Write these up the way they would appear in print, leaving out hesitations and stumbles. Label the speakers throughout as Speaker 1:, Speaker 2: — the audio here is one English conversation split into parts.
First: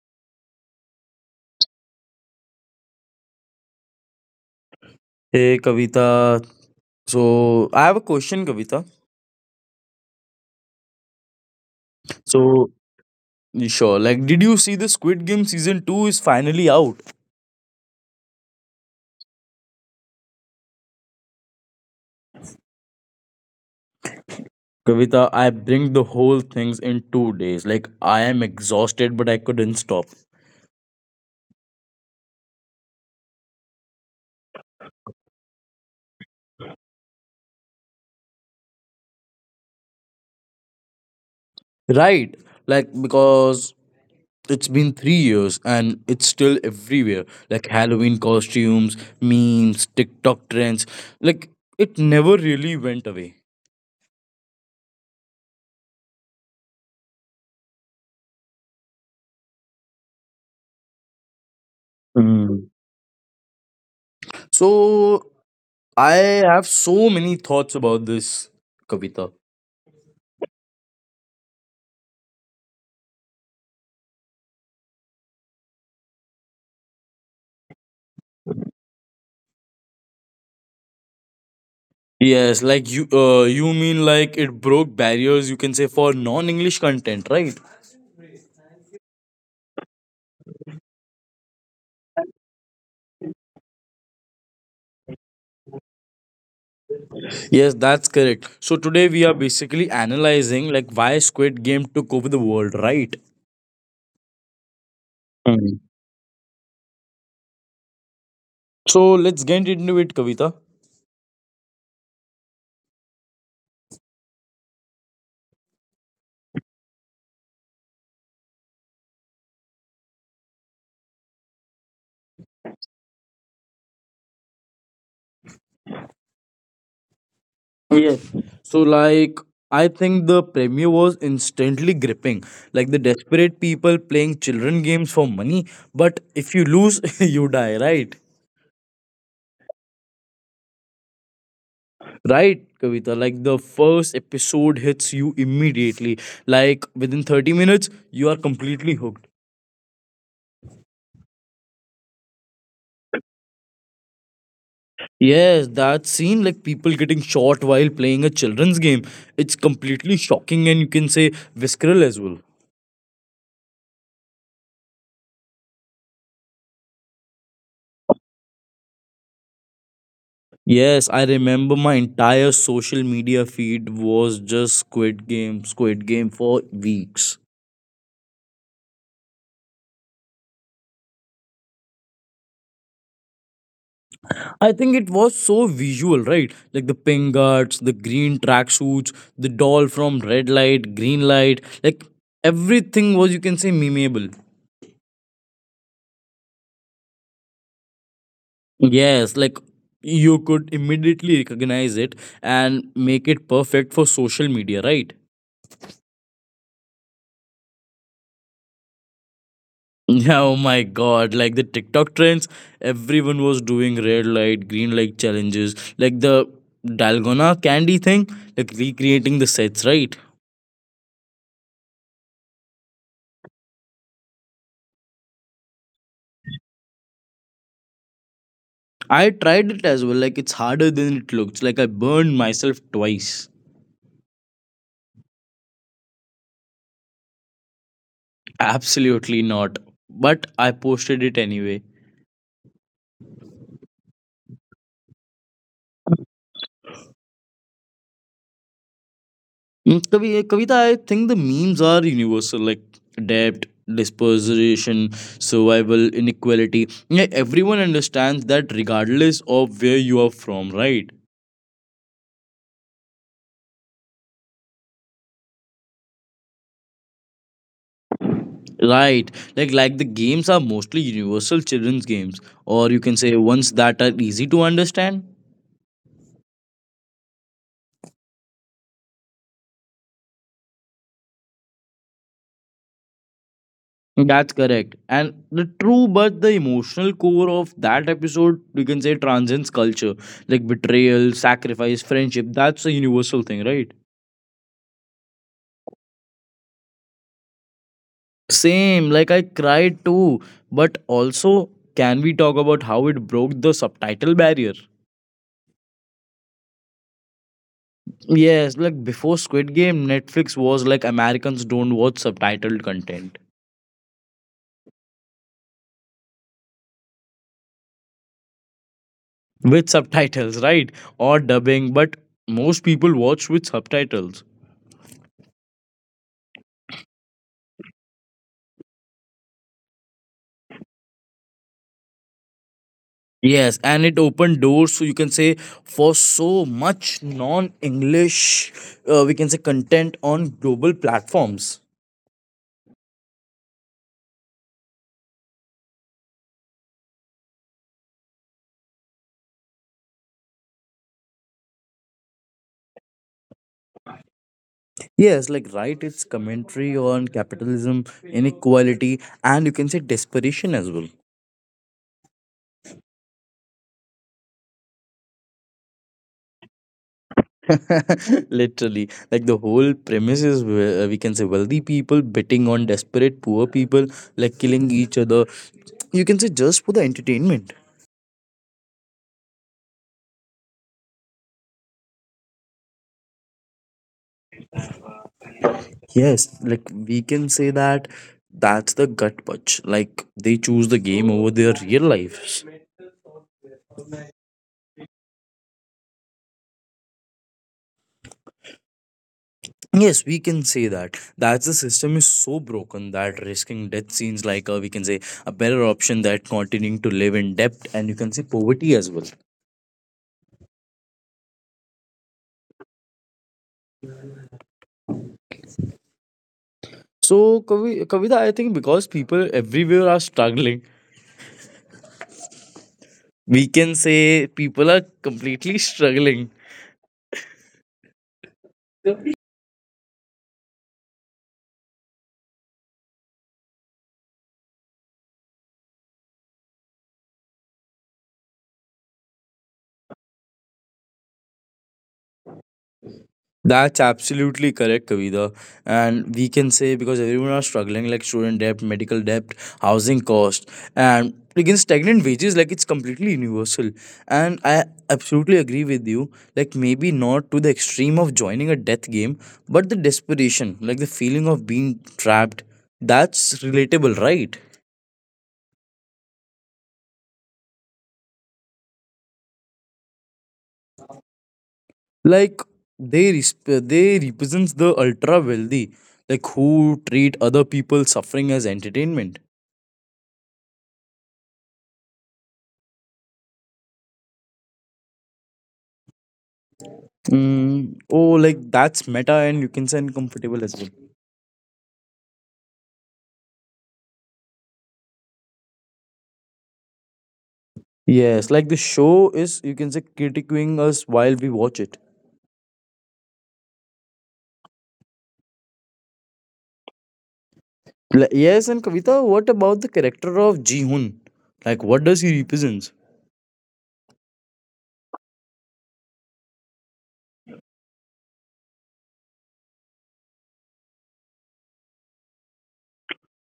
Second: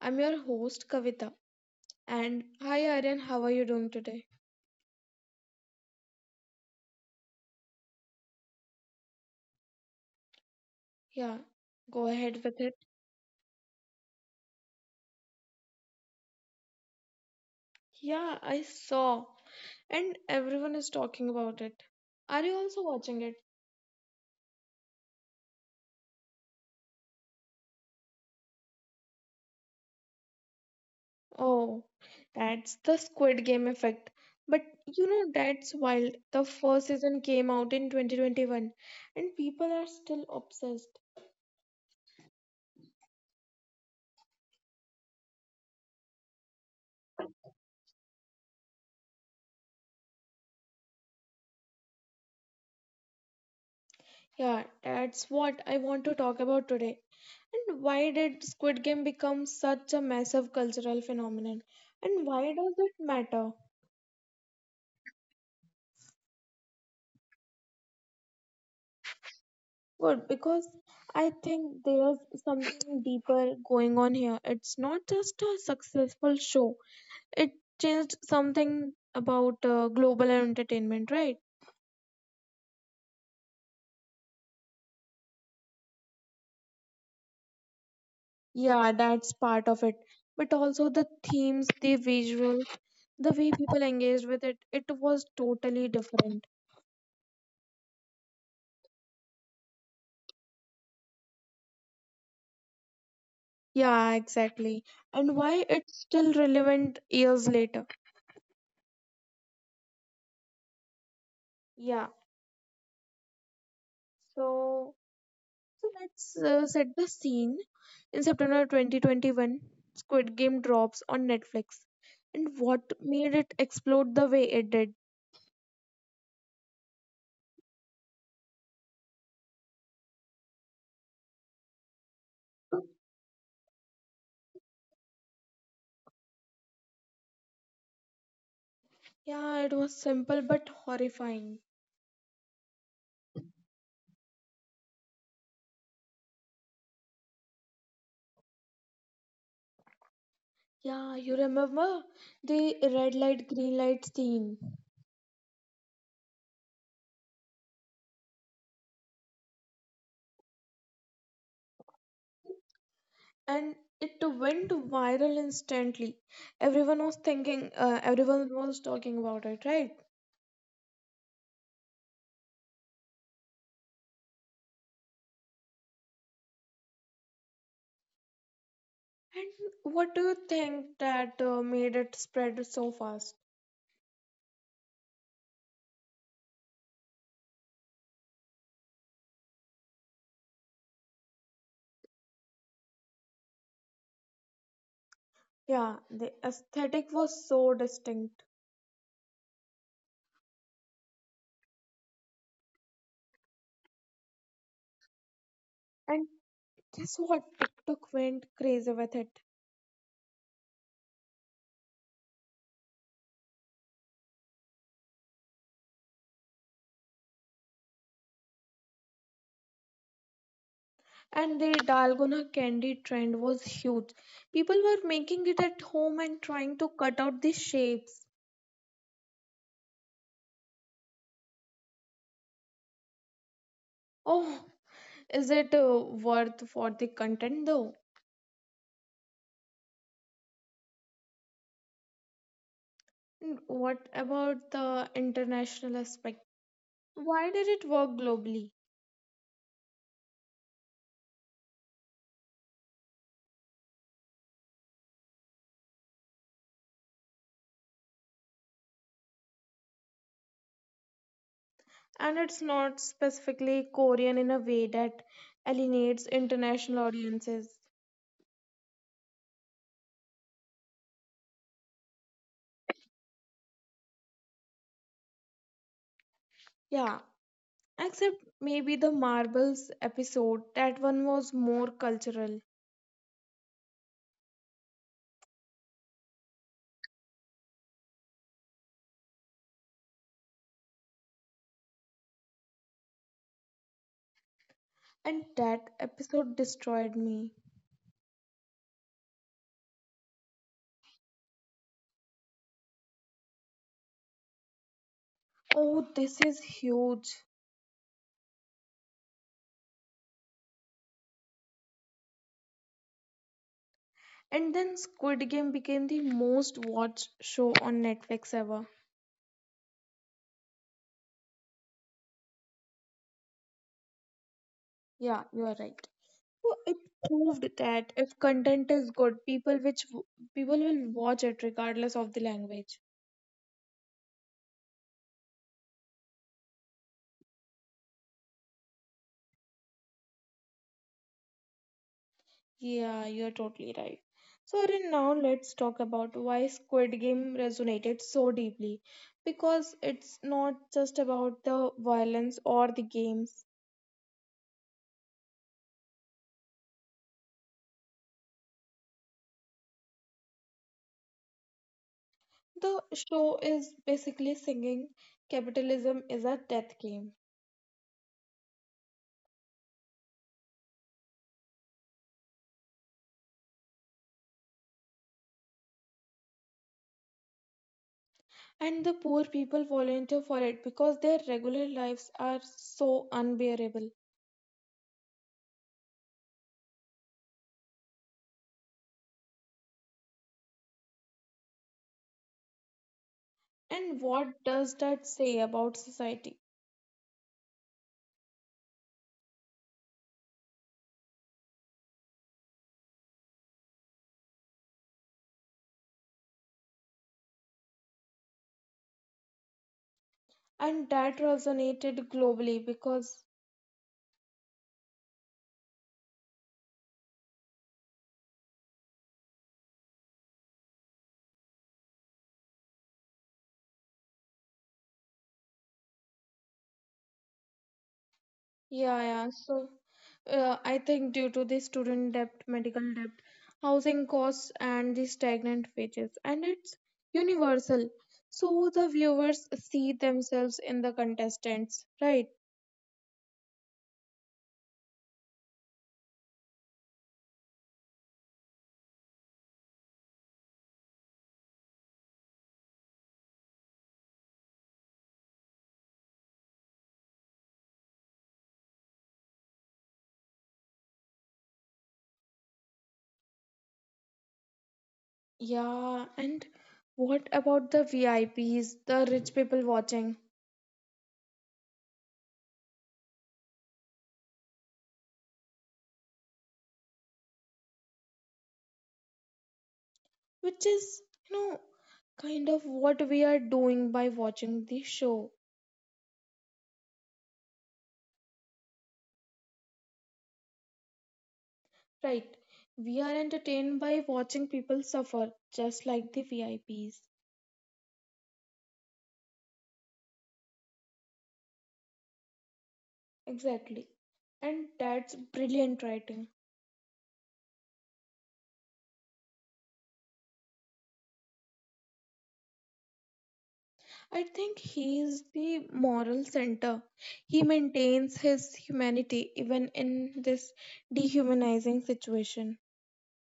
Speaker 1: I'm your host Kavita. And hi Aryan, how are you doing today?
Speaker 2: Hey Kavita, so I have a question, Kavita.
Speaker 1: Yeah, go ahead with
Speaker 2: So
Speaker 1: it.
Speaker 2: did you see the Squid Game season two is finally out?
Speaker 1: Yeah, I saw. And everyone is talking about it. Are you also watching it?
Speaker 2: Kavita, I bring the whole things in 2 days. Like, I am exhausted, but I couldn't stop.
Speaker 1: Oh, that's the Squid Game effect. But you know, that's wild. The first season came out in 2021 and people are still obsessed.
Speaker 2: Right, like because it's been 3 years and it's still everywhere. Like Halloween costumes, memes, TikTok trends. Like it never really went away.
Speaker 1: Yeah, that's what I want to talk about today. And why did Squid Game become such a massive cultural phenomenon? And why
Speaker 2: Mm.
Speaker 1: does it matter?
Speaker 2: So I have so many thoughts about this, Kavita.
Speaker 1: Good, because I think there's something deeper going on here. It's not just a successful show, it changed something about global entertainment, right?
Speaker 2: Yes, you mean like it broke barriers, you can say, for non-English content, right?
Speaker 1: Yeah, that's part of it. But also the themes, the visual, the way people engaged with it, it was totally different.
Speaker 2: Yes, that's correct. So today we are basically analyzing like why Squid Game took over the world, right?
Speaker 1: Yeah, exactly. And why
Speaker 2: Mhm.
Speaker 1: it's still relevant years later.
Speaker 2: So let's get into it, Kavita.
Speaker 1: Yeah, so so let's set the scene. In September 2021, Squid Game drops on Netflix. And what made it explode the way it did?
Speaker 2: Yes. So like I think the premiere was instantly gripping. Like the desperate people playing children games for money, but if you lose, you die, right?
Speaker 1: Yeah, it was simple but horrifying.
Speaker 2: Right, Kavita. Like the first episode hits you immediately. Like within 30 minutes, you are completely hooked.
Speaker 1: Yeah, you remember the red light, green light scene.
Speaker 2: Yes, that scene, like people getting shot while playing a children's game, it's completely shocking and, you can say, visceral as well.
Speaker 1: And it went viral instantly. Everyone was thinking, everyone was talking about it, right?
Speaker 2: Yes, I remember my entire social media feed was just Squid Game, Squid Game for weeks.
Speaker 1: And what do you think that made it spread so fast?
Speaker 2: I think it was so visual, right? Like the pink guards, the green tracksuits, the doll from red light, green light, like everything was, you can say, memeable.
Speaker 1: Yeah, the aesthetic was so distinct.
Speaker 2: Yes, like you could immediately recognize it and make it perfect for social media, right?
Speaker 1: And guess what? TikTok went crazy with it.
Speaker 2: Yeah, oh my god, like the TikTok trends, everyone was doing red light, green light challenges, like the Dalgona candy thing, like recreating the sets, right?
Speaker 1: And the dalgona candy trend was huge. People were making it at home and trying to cut out the shapes.
Speaker 2: I tried it as well. Like it's harder than it looks. Like I burned myself twice.
Speaker 1: Oh, is it worth for the content though?
Speaker 2: Absolutely not. But I posted it anyway.
Speaker 1: And what about the international aspect? Why did it work globally?
Speaker 2: Kavita, I think the memes are universal. Like debt, dispersion, survival, inequality. Yeah, everyone understands that regardless of where you are from, right?
Speaker 1: And it's not specifically Korean in a way that alienates international audiences.
Speaker 2: Right. Like the games are mostly universal children's games, or you can say ones that are easy to understand.
Speaker 1: Yeah, except maybe the marbles episode. That one was more cultural.
Speaker 2: That's correct. And the true but the emotional core of that episode, we can say, transcends culture. Like betrayal, sacrifice, friendship. That's a universal thing, right?
Speaker 1: And that episode destroyed me.
Speaker 2: Same. Like I cried too. But also, can we talk about how it broke the subtitle barrier?
Speaker 1: Oh, this is huge.
Speaker 2: Yes, like before Squid Game, Netflix was like Americans don't watch subtitled content.
Speaker 1: And then Squid Game became the most watched show on Netflix ever.
Speaker 2: With subtitles, right? Or dubbing, but most people watch with subtitles.
Speaker 1: Yeah, you are right. So it proved that if content is good, people will watch it regardless of the language.
Speaker 2: Yes, and it opened doors, so you can say, for so much non English, we can say, content on global platforms.
Speaker 1: Yeah, you're totally right. So, Arun, now let's talk about why Squid Game resonated so deeply. Because it's not just about the violence or the games.
Speaker 2: Yes, like write its commentary on capitalism, inequality, and, you can say, desperation as well.
Speaker 1: The show is basically singing capitalism is a death game.
Speaker 2: Literally, like the whole premise is where- we can say wealthy people betting on desperate poor people, like killing each other. You can say just for the entertainment.
Speaker 1: And the poor people volunteer for it because their regular lives are so unbearable.
Speaker 2: Yes, like we can say that that's the gut punch. Like they choose the game over their real lives.
Speaker 1: And what does that say about society?
Speaker 2: Yes, we can say that. That's the system is so broken that risking death seems like a, we can say, a better option than continuing to live in debt and, you can say, poverty as well.
Speaker 1: And that resonated globally because…
Speaker 2: Kavita, I think because people everywhere are struggling, we can say people are completely struggling.
Speaker 1: Yeah, yeah. So, I think due to the student debt, medical debt, housing costs, and the stagnant wages, and it's universal. So the viewers see themselves in the contestants, right?
Speaker 2: That's absolutely correct, Kavita. And we can say because everyone are struggling, like student debt, medical debt, housing cost, and again stagnant wages, like it's completely universal. And I absolutely agree with you. Like maybe not to the extreme of joining a death game, but the desperation, like the feeling of being trapped, that's relatable, right?
Speaker 1: Yeah, and what about the VIPs, the rich people watching,
Speaker 2: Like they represents the ultra wealthy, like who treat other people suffering as entertainment.
Speaker 1: which is, you know, kind of what we are doing by watching the show,
Speaker 2: Oh, like that's meta and, you can say, uncomfortable as well.
Speaker 1: right? We are entertained by watching people suffer, just like the VIPs.
Speaker 2: Yes, like the show is, you can say, critiquing us while we watch it.
Speaker 1: Exactly. And that's brilliant writing.
Speaker 2: Yes, and Kavita, what about the character of Ji Hoon? Like, what does he represent?
Speaker 1: I think he is the moral center. He maintains his humanity even in this dehumanizing situation.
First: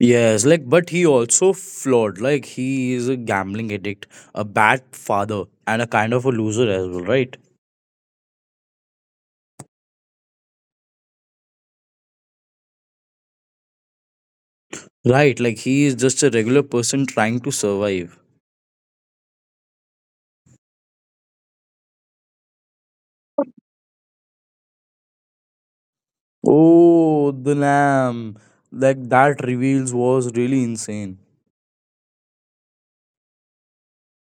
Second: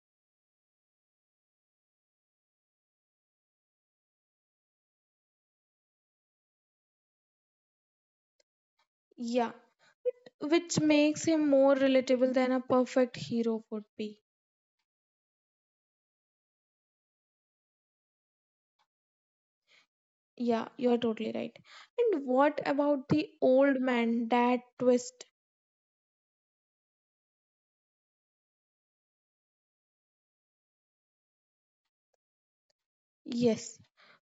Speaker 2: Yes, like, but he also flawed. Like, he is a gambling addict, a bad father, and a kind of a loser as well, right?
Speaker 1: Yeah, which makes him more relatable than a perfect hero would be.
Speaker 2: Right, like, he is just a regular person trying to survive.
Speaker 1: Yeah, you're totally right. And what about the old man, that twist?
Speaker 2: Oh, the lamb. Like, that reveals was really insane.
Speaker 1: Yes,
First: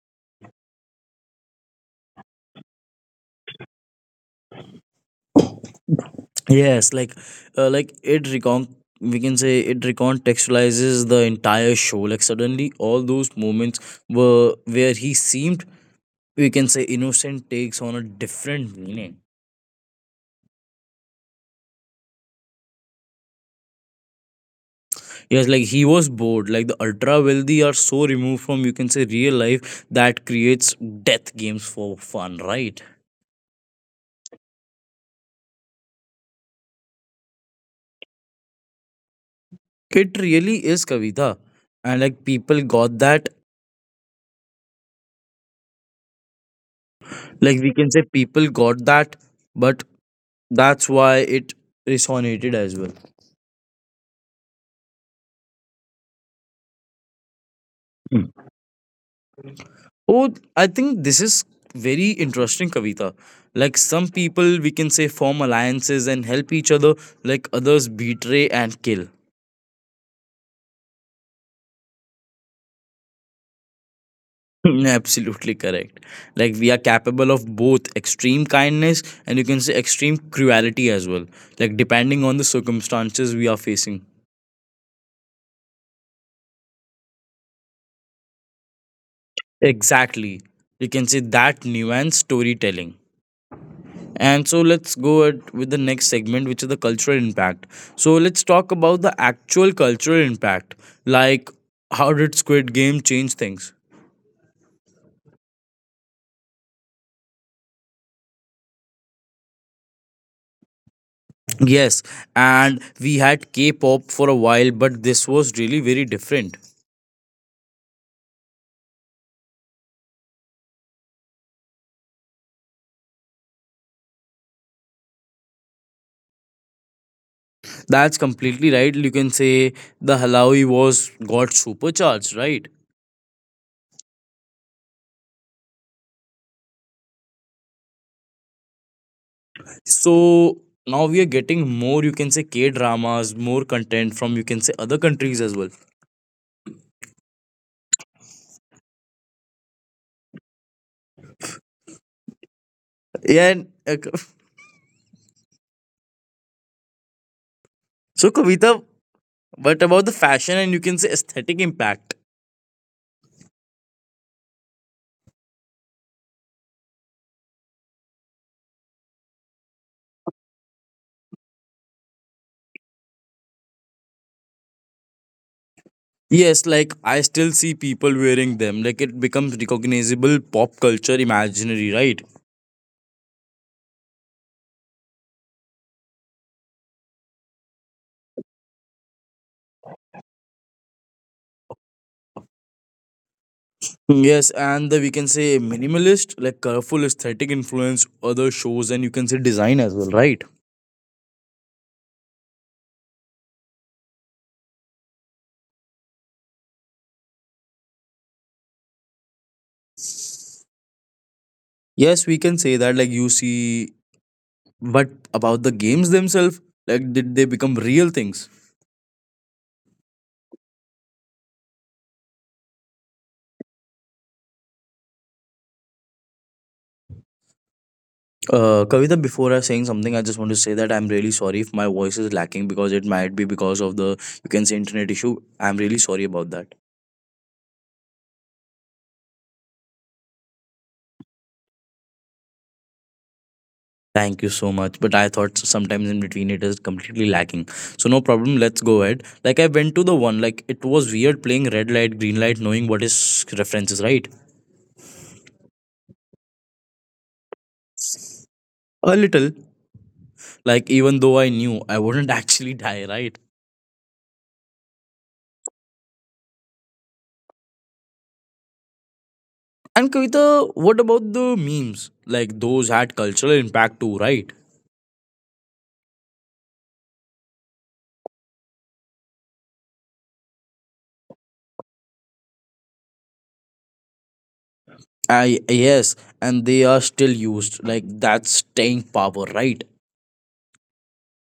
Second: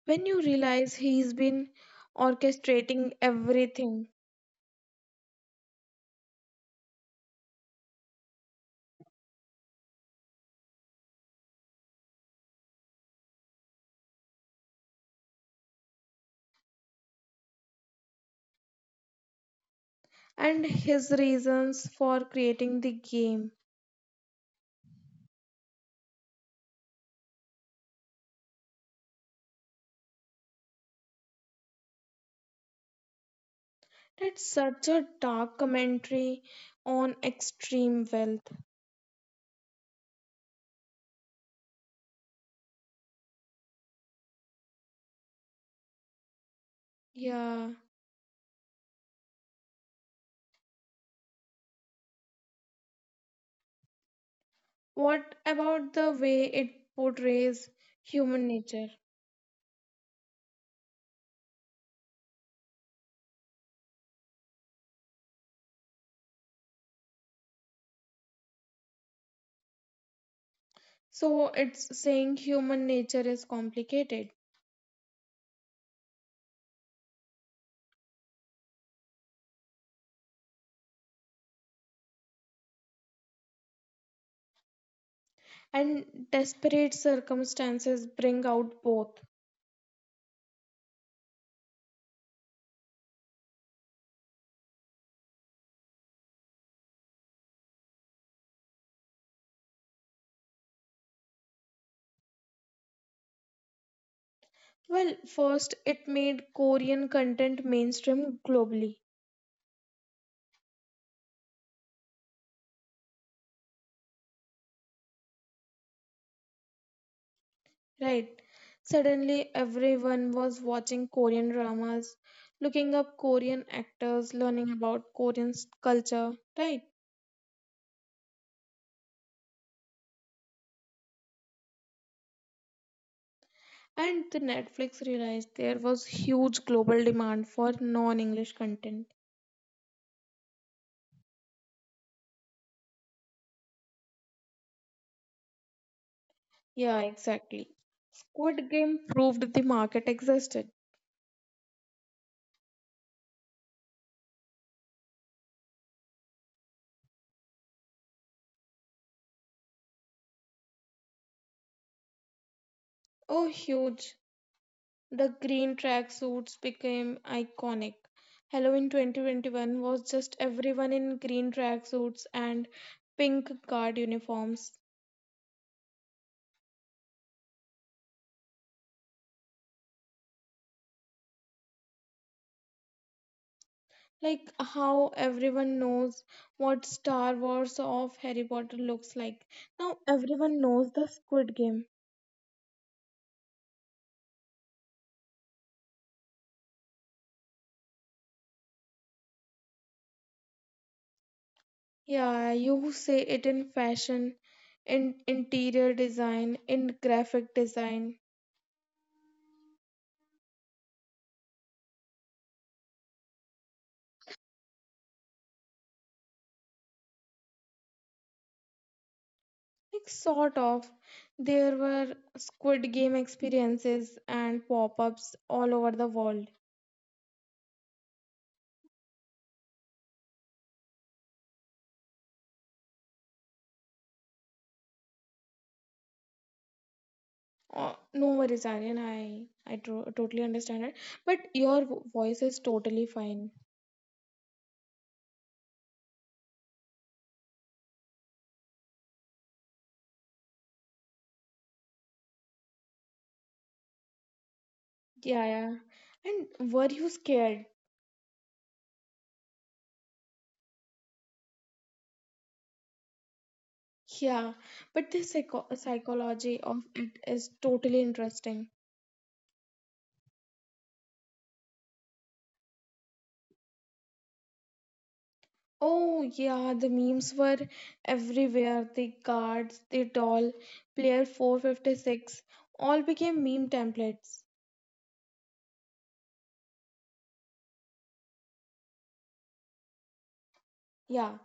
Speaker 1: when you realize he's been orchestrating everything
Speaker 2: Yes, like it recon we can say it recontextualizes the entire show. Like suddenly all those moments were where he seemed, we can say, innocent takes on a different meaning.
Speaker 1: and his reasons for creating the game.
Speaker 2: Yes, like he was bored. Like the ultra wealthy are so removed from, you can say, real life that creates death games for fun, right?
Speaker 1: That's such a dark commentary on extreme wealth.
Speaker 2: It really is Kavita. And like people got that. Like
Speaker 1: Yeah.
Speaker 2: we can say people got that, but that's why it resonated as well.
Speaker 1: What about the way it portrays human nature?
Speaker 2: Oh, I think this is very interesting, Kavita. Like some people, we can say, form alliances and help each other, like others betray and kill.
Speaker 1: So it's saying human nature is complicated
Speaker 2: Absolutely correct. Like we are capable of both extreme kindness and, you can say, extreme cruelty as well, like depending on the circumstances we are facing.
Speaker 1: and desperate circumstances bring out both.
Speaker 2: Exactly. You can say that nuanced storytelling. And so let's go at, with the next segment, which is the cultural impact. So let's talk about the actual cultural impact. Like, how did Squid Game change things?
Speaker 1: Well, first, it made Korean content mainstream globally.
Speaker 2: Yes, and we had K pop for a while, but this was really very different.
Speaker 1: Right. Suddenly, everyone was watching Korean dramas, looking up Korean actors, learning about culture, right?
Speaker 2: That's completely right. You can say the Halawi was got supercharged, right?
Speaker 1: And the Netflix realized there was huge global demand for non-English content.
Speaker 2: So now we are getting more, you can say, K dramas, more content from, you can say, other countries as well.
Speaker 1: Yeah, exactly. Squid Game proved the market existed.
Speaker 2: Yeah. So Kavita, but about the fashion and, you can say, aesthetic impact.
Speaker 1: Oh, huge. The green tracksuits became iconic. Halloween 2021 was just everyone in green tracksuits and pink guard uniforms.
Speaker 2: Yes, like I still see people wearing them. Like it becomes recognizable pop culture imaginary, right?
Speaker 1: Like how everyone knows what Star Wars of Harry Potter looks like. Now everyone knows the Squid Game.
Speaker 2: Yes, and the, we can say, minimalist, like colorful aesthetic influence other shows and, you can say, design as well, right?
Speaker 1: Yeah, you say it in fashion, in interior design, in graphic design.
Speaker 2: Yes, we can say that like you see but about the games themselves, like did they become real things?
Speaker 1: Like sort of. There were Squid Game experiences and pop-ups all over the world.
Speaker 2: Kavita, before I saying something, I just want to say that I'm really sorry if my voice is lacking because it might be because of the, you can say, internet issue. I'm really sorry about that.
Speaker 1: No worries, Aryan. Totally understand it. But your voice is totally fine.
Speaker 2: Thank you so much. But I thought sometimes in between it is completely lacking. So no problem. Let's go ahead. Like I went to the one. Like it was weird playing red light, green light, knowing what is references, right?
Speaker 1: Yeah, yeah. And were you scared?
Speaker 2: A little. Like even though I knew I wouldn't actually die, right?
Speaker 1: Yeah, but the psychology of it is totally interesting.
Speaker 2: And Kavita, what about the memes? Like those had cultural impact too, right?
Speaker 1: Oh, yeah, the memes were everywhere. The guards, the doll, player 456, all became meme templates.
Speaker 2: I Yes, and they are still used. Like that's staying power, right?
Speaker 1: Yeah,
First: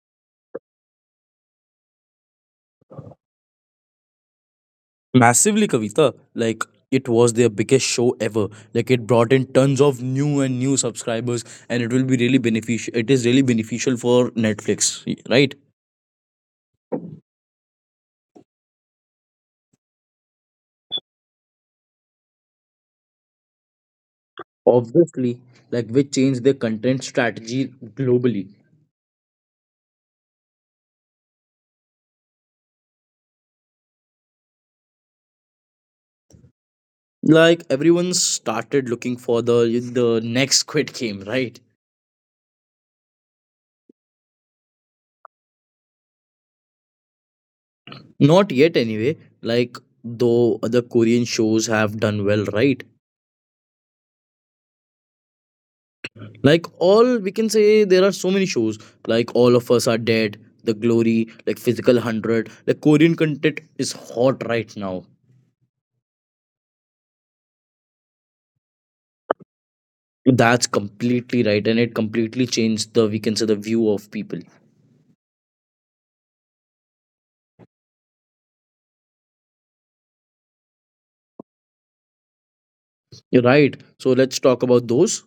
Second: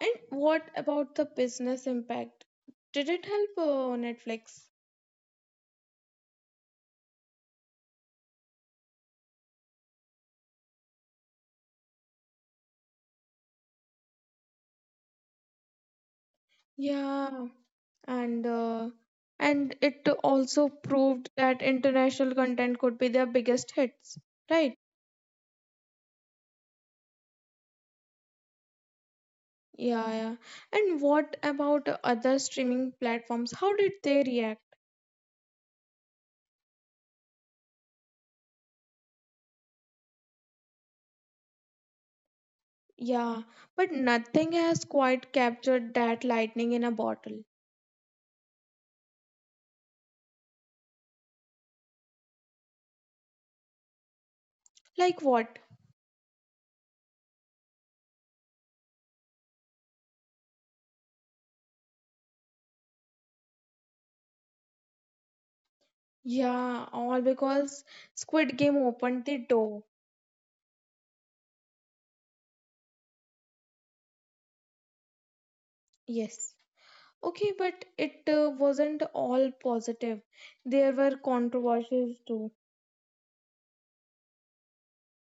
Speaker 1: and what about the business impact? Did it help Netflix?
Speaker 2: Massively, Kavita. Like it was their biggest show ever. Like it brought in tons of new and new subscribers, and it will be really beneficial. It is really beneficial for Netflix, right?
Speaker 1: Yeah, and uh, and it also proved that international content could be their biggest hits, right?
Speaker 2: Obviously, like which changed their content strategy globally.
Speaker 1: Yeah, yeah. And what about other streaming platforms? How did they react?
Speaker 2: Like everyone started looking for the next Squid Game, right?
Speaker 1: Yeah, but nothing has quite captured that lightning in a bottle.
Speaker 2: Not yet, anyway. Like though other Korean shows have done well, right?
Speaker 1: Like what?
Speaker 2: Like all, we can say, there are so many shows, like All of Us Are Dead, The Glory, like Physical 100, like Korean content is hot right now.
Speaker 1: Yeah, all because Squid Game opened the door.
Speaker 2: That's completely right, and it completely changed the, we can say, the view of people.
Speaker 1: Yes. Okay, but it wasn't all positive. There were controversies too.
Speaker 2: You're right, so let's talk about those.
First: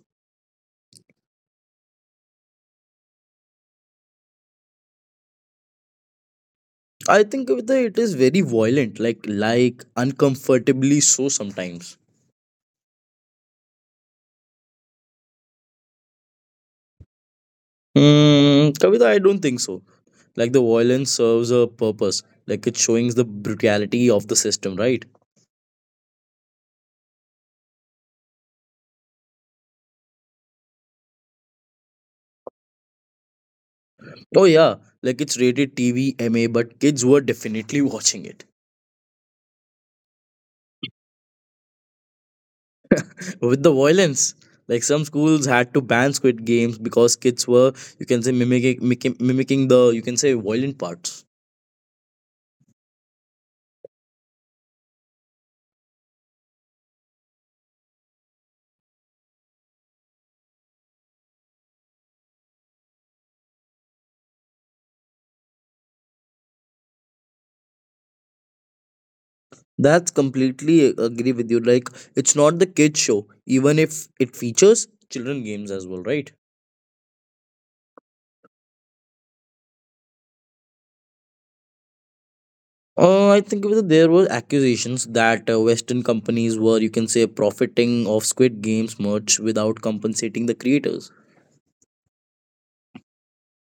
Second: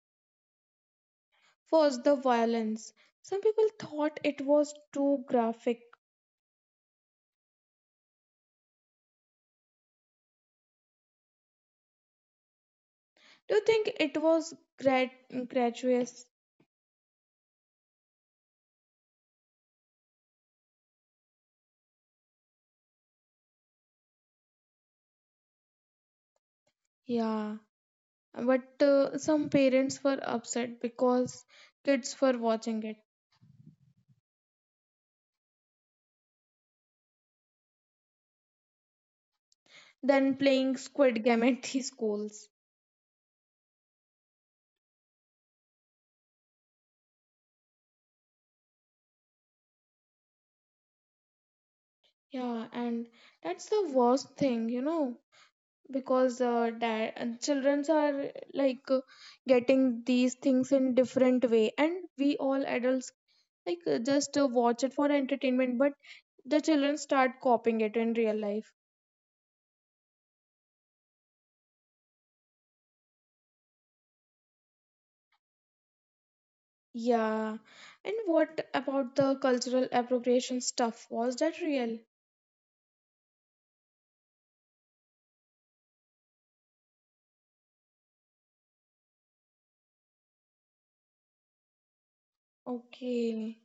Speaker 1: First, the violence. Some people thought it was too graphic.
Speaker 2: I think with it is very violent, like uncomfortably so sometimes.
Speaker 1: Do you think it was grat gratuitous?
Speaker 2: Hmm, Kavita, I don't think so. Like the violence serves a purpose. Like it showing the brutality of the system, right?
Speaker 1: Yeah. But some parents were upset because kids were watching it,
Speaker 2: Oh yeah, like it's rated TV MA, but kids were definitely watching it
Speaker 1: then playing Squid Game at the schools.
Speaker 2: with the violence. Like some schools had to ban Squid Games because kids were, you can say, mimicking the, you can say, violent parts.
Speaker 1: Yeah, and that's the worst thing, you know, because dad and childrens are getting these things in different way, and we all adults just watch it for entertainment, but the children start copying it in real life.
Speaker 2: That's completely agree with you. Like it's not the kids show, even if it features children games as well, right?
Speaker 1: Yeah, and what about the cultural appropriation stuff? Was that real?
Speaker 2: I think whether there were accusations that Western companies were, you can say, profiting of Squid Games merch without compensating the creators.
Speaker 1: Okay,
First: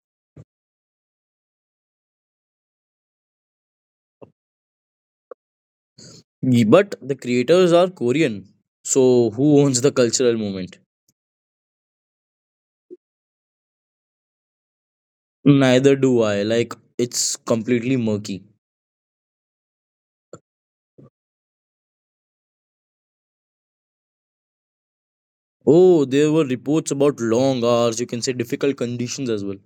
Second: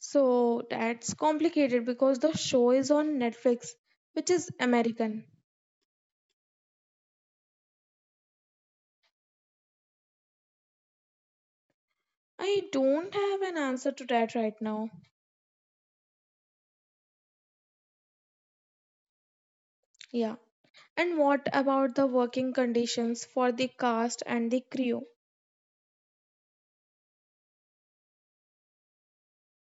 Speaker 1: so that's complicated because the show is on Netflix, which is American.
Speaker 2: But the creators are Korean. So who owns the cultural movement?
Speaker 1: I don't have an answer to that right now.
Speaker 2: Neither do I. Like, it's completely murky.
Speaker 1: Yeah. And what about the working conditions for the cast and the crew?
Speaker 2: Oh, there were reports about long hours, you can say, difficult conditions as well.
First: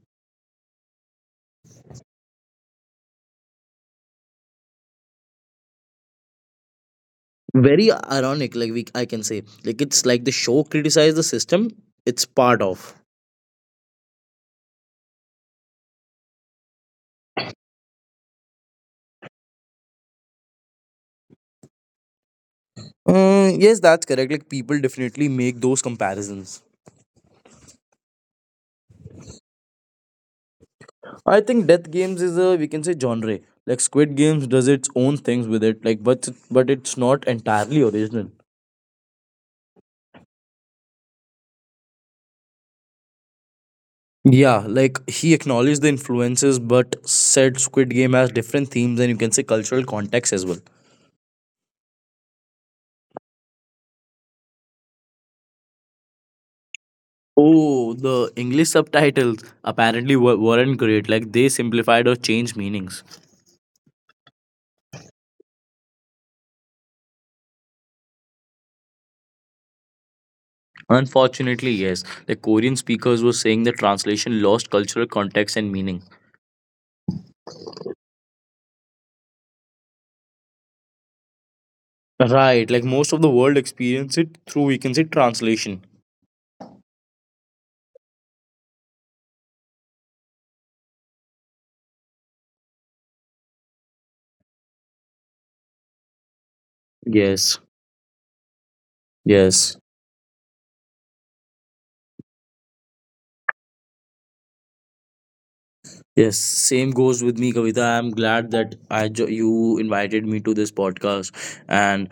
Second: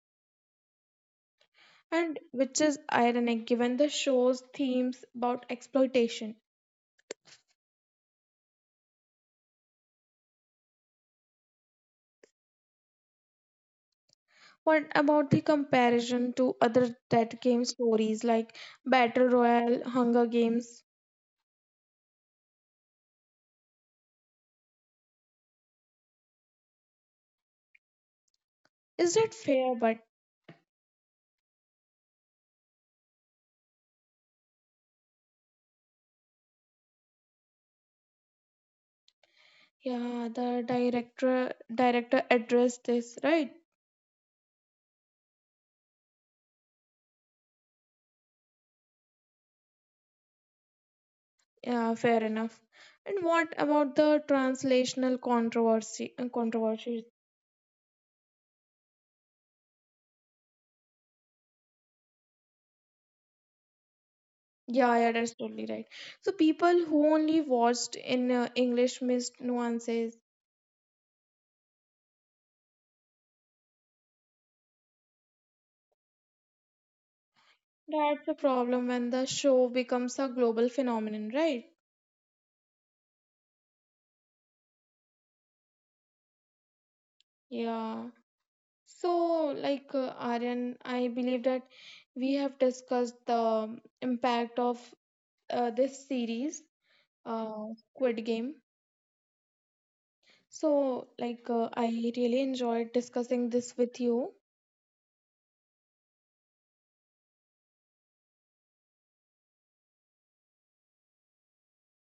Speaker 1: And which is ironic given the show's themes about exploitation.
Speaker 2: Very ironic, like we, I can say. Like, it's like the show criticized the system it's part of.
Speaker 1: What about the comparison to other dead game stories like Battle Royale, Hunger Games?
Speaker 2: Yes, that's correct. Like, people definitely make those comparisons.
Speaker 1: Is that fair, but?
Speaker 2: I think Death Games is a, we can say, genre. Like, Squid Games does its own things with it, like, but it's not entirely original.
Speaker 1: Yeah, the director addressed this, right?
Speaker 2: Yeah, like he acknowledged the influences but said Squid Game has different themes and, you can say, cultural context as well.
Speaker 1: Yeah, fair enough. And what about the translational Controversy?
Speaker 2: Oh, the English subtitles apparently weren't great. Like they simplified or changed meanings.
Speaker 1: Yeah, yeah, that's totally right. So people who only watched in English missed nuances.
Speaker 2: Unfortunately, yes, the Korean speakers were saying the translation lost cultural context and meaning.
Speaker 1: That's the problem when the show becomes a global phenomenon, right?
Speaker 2: Right, like most of the world experience it through, we can say, translation.
Speaker 1: Yeah. So, Aryan, I believe that we have discussed the impact of this series,
Speaker 2: Yes,
Speaker 1: uh, Squid Game.
Speaker 2: yes.
Speaker 1: So, I really enjoyed discussing this with you.
Speaker 2: Yes, same goes with me, Kavita. I'm glad that you invited me to this podcast, and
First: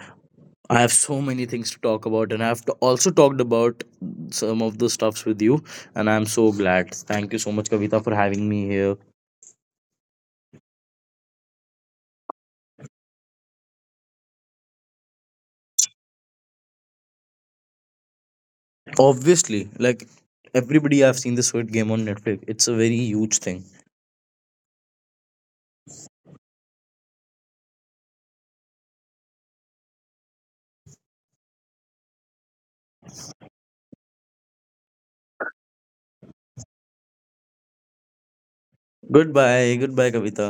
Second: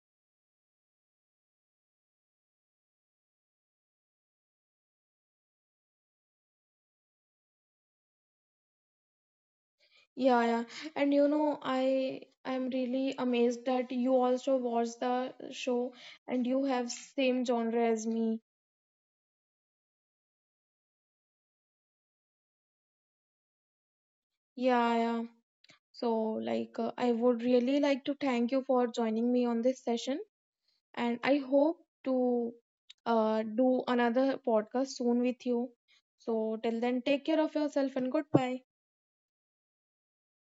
Speaker 2: I have so many things to talk about, and also talked about some of the stuffs with you, and I'm so glad. Thank you so much, Kavita, for having me here.
Speaker 1: Yeah, yeah. And you know, I'm really amazed that you also watch the show and you have same genre as me.
Speaker 2: Obviously, like everybody, I've seen the Squid Game on Netflix. It's a very huge thing.
Speaker 1: Yeah, yeah. So, I would really like to thank you for joining me on this session, and I hope to do another podcast soon with you. So, till then, take care of yourself and goodbye.
Speaker 2: Goodbye, goodbye, Kavita.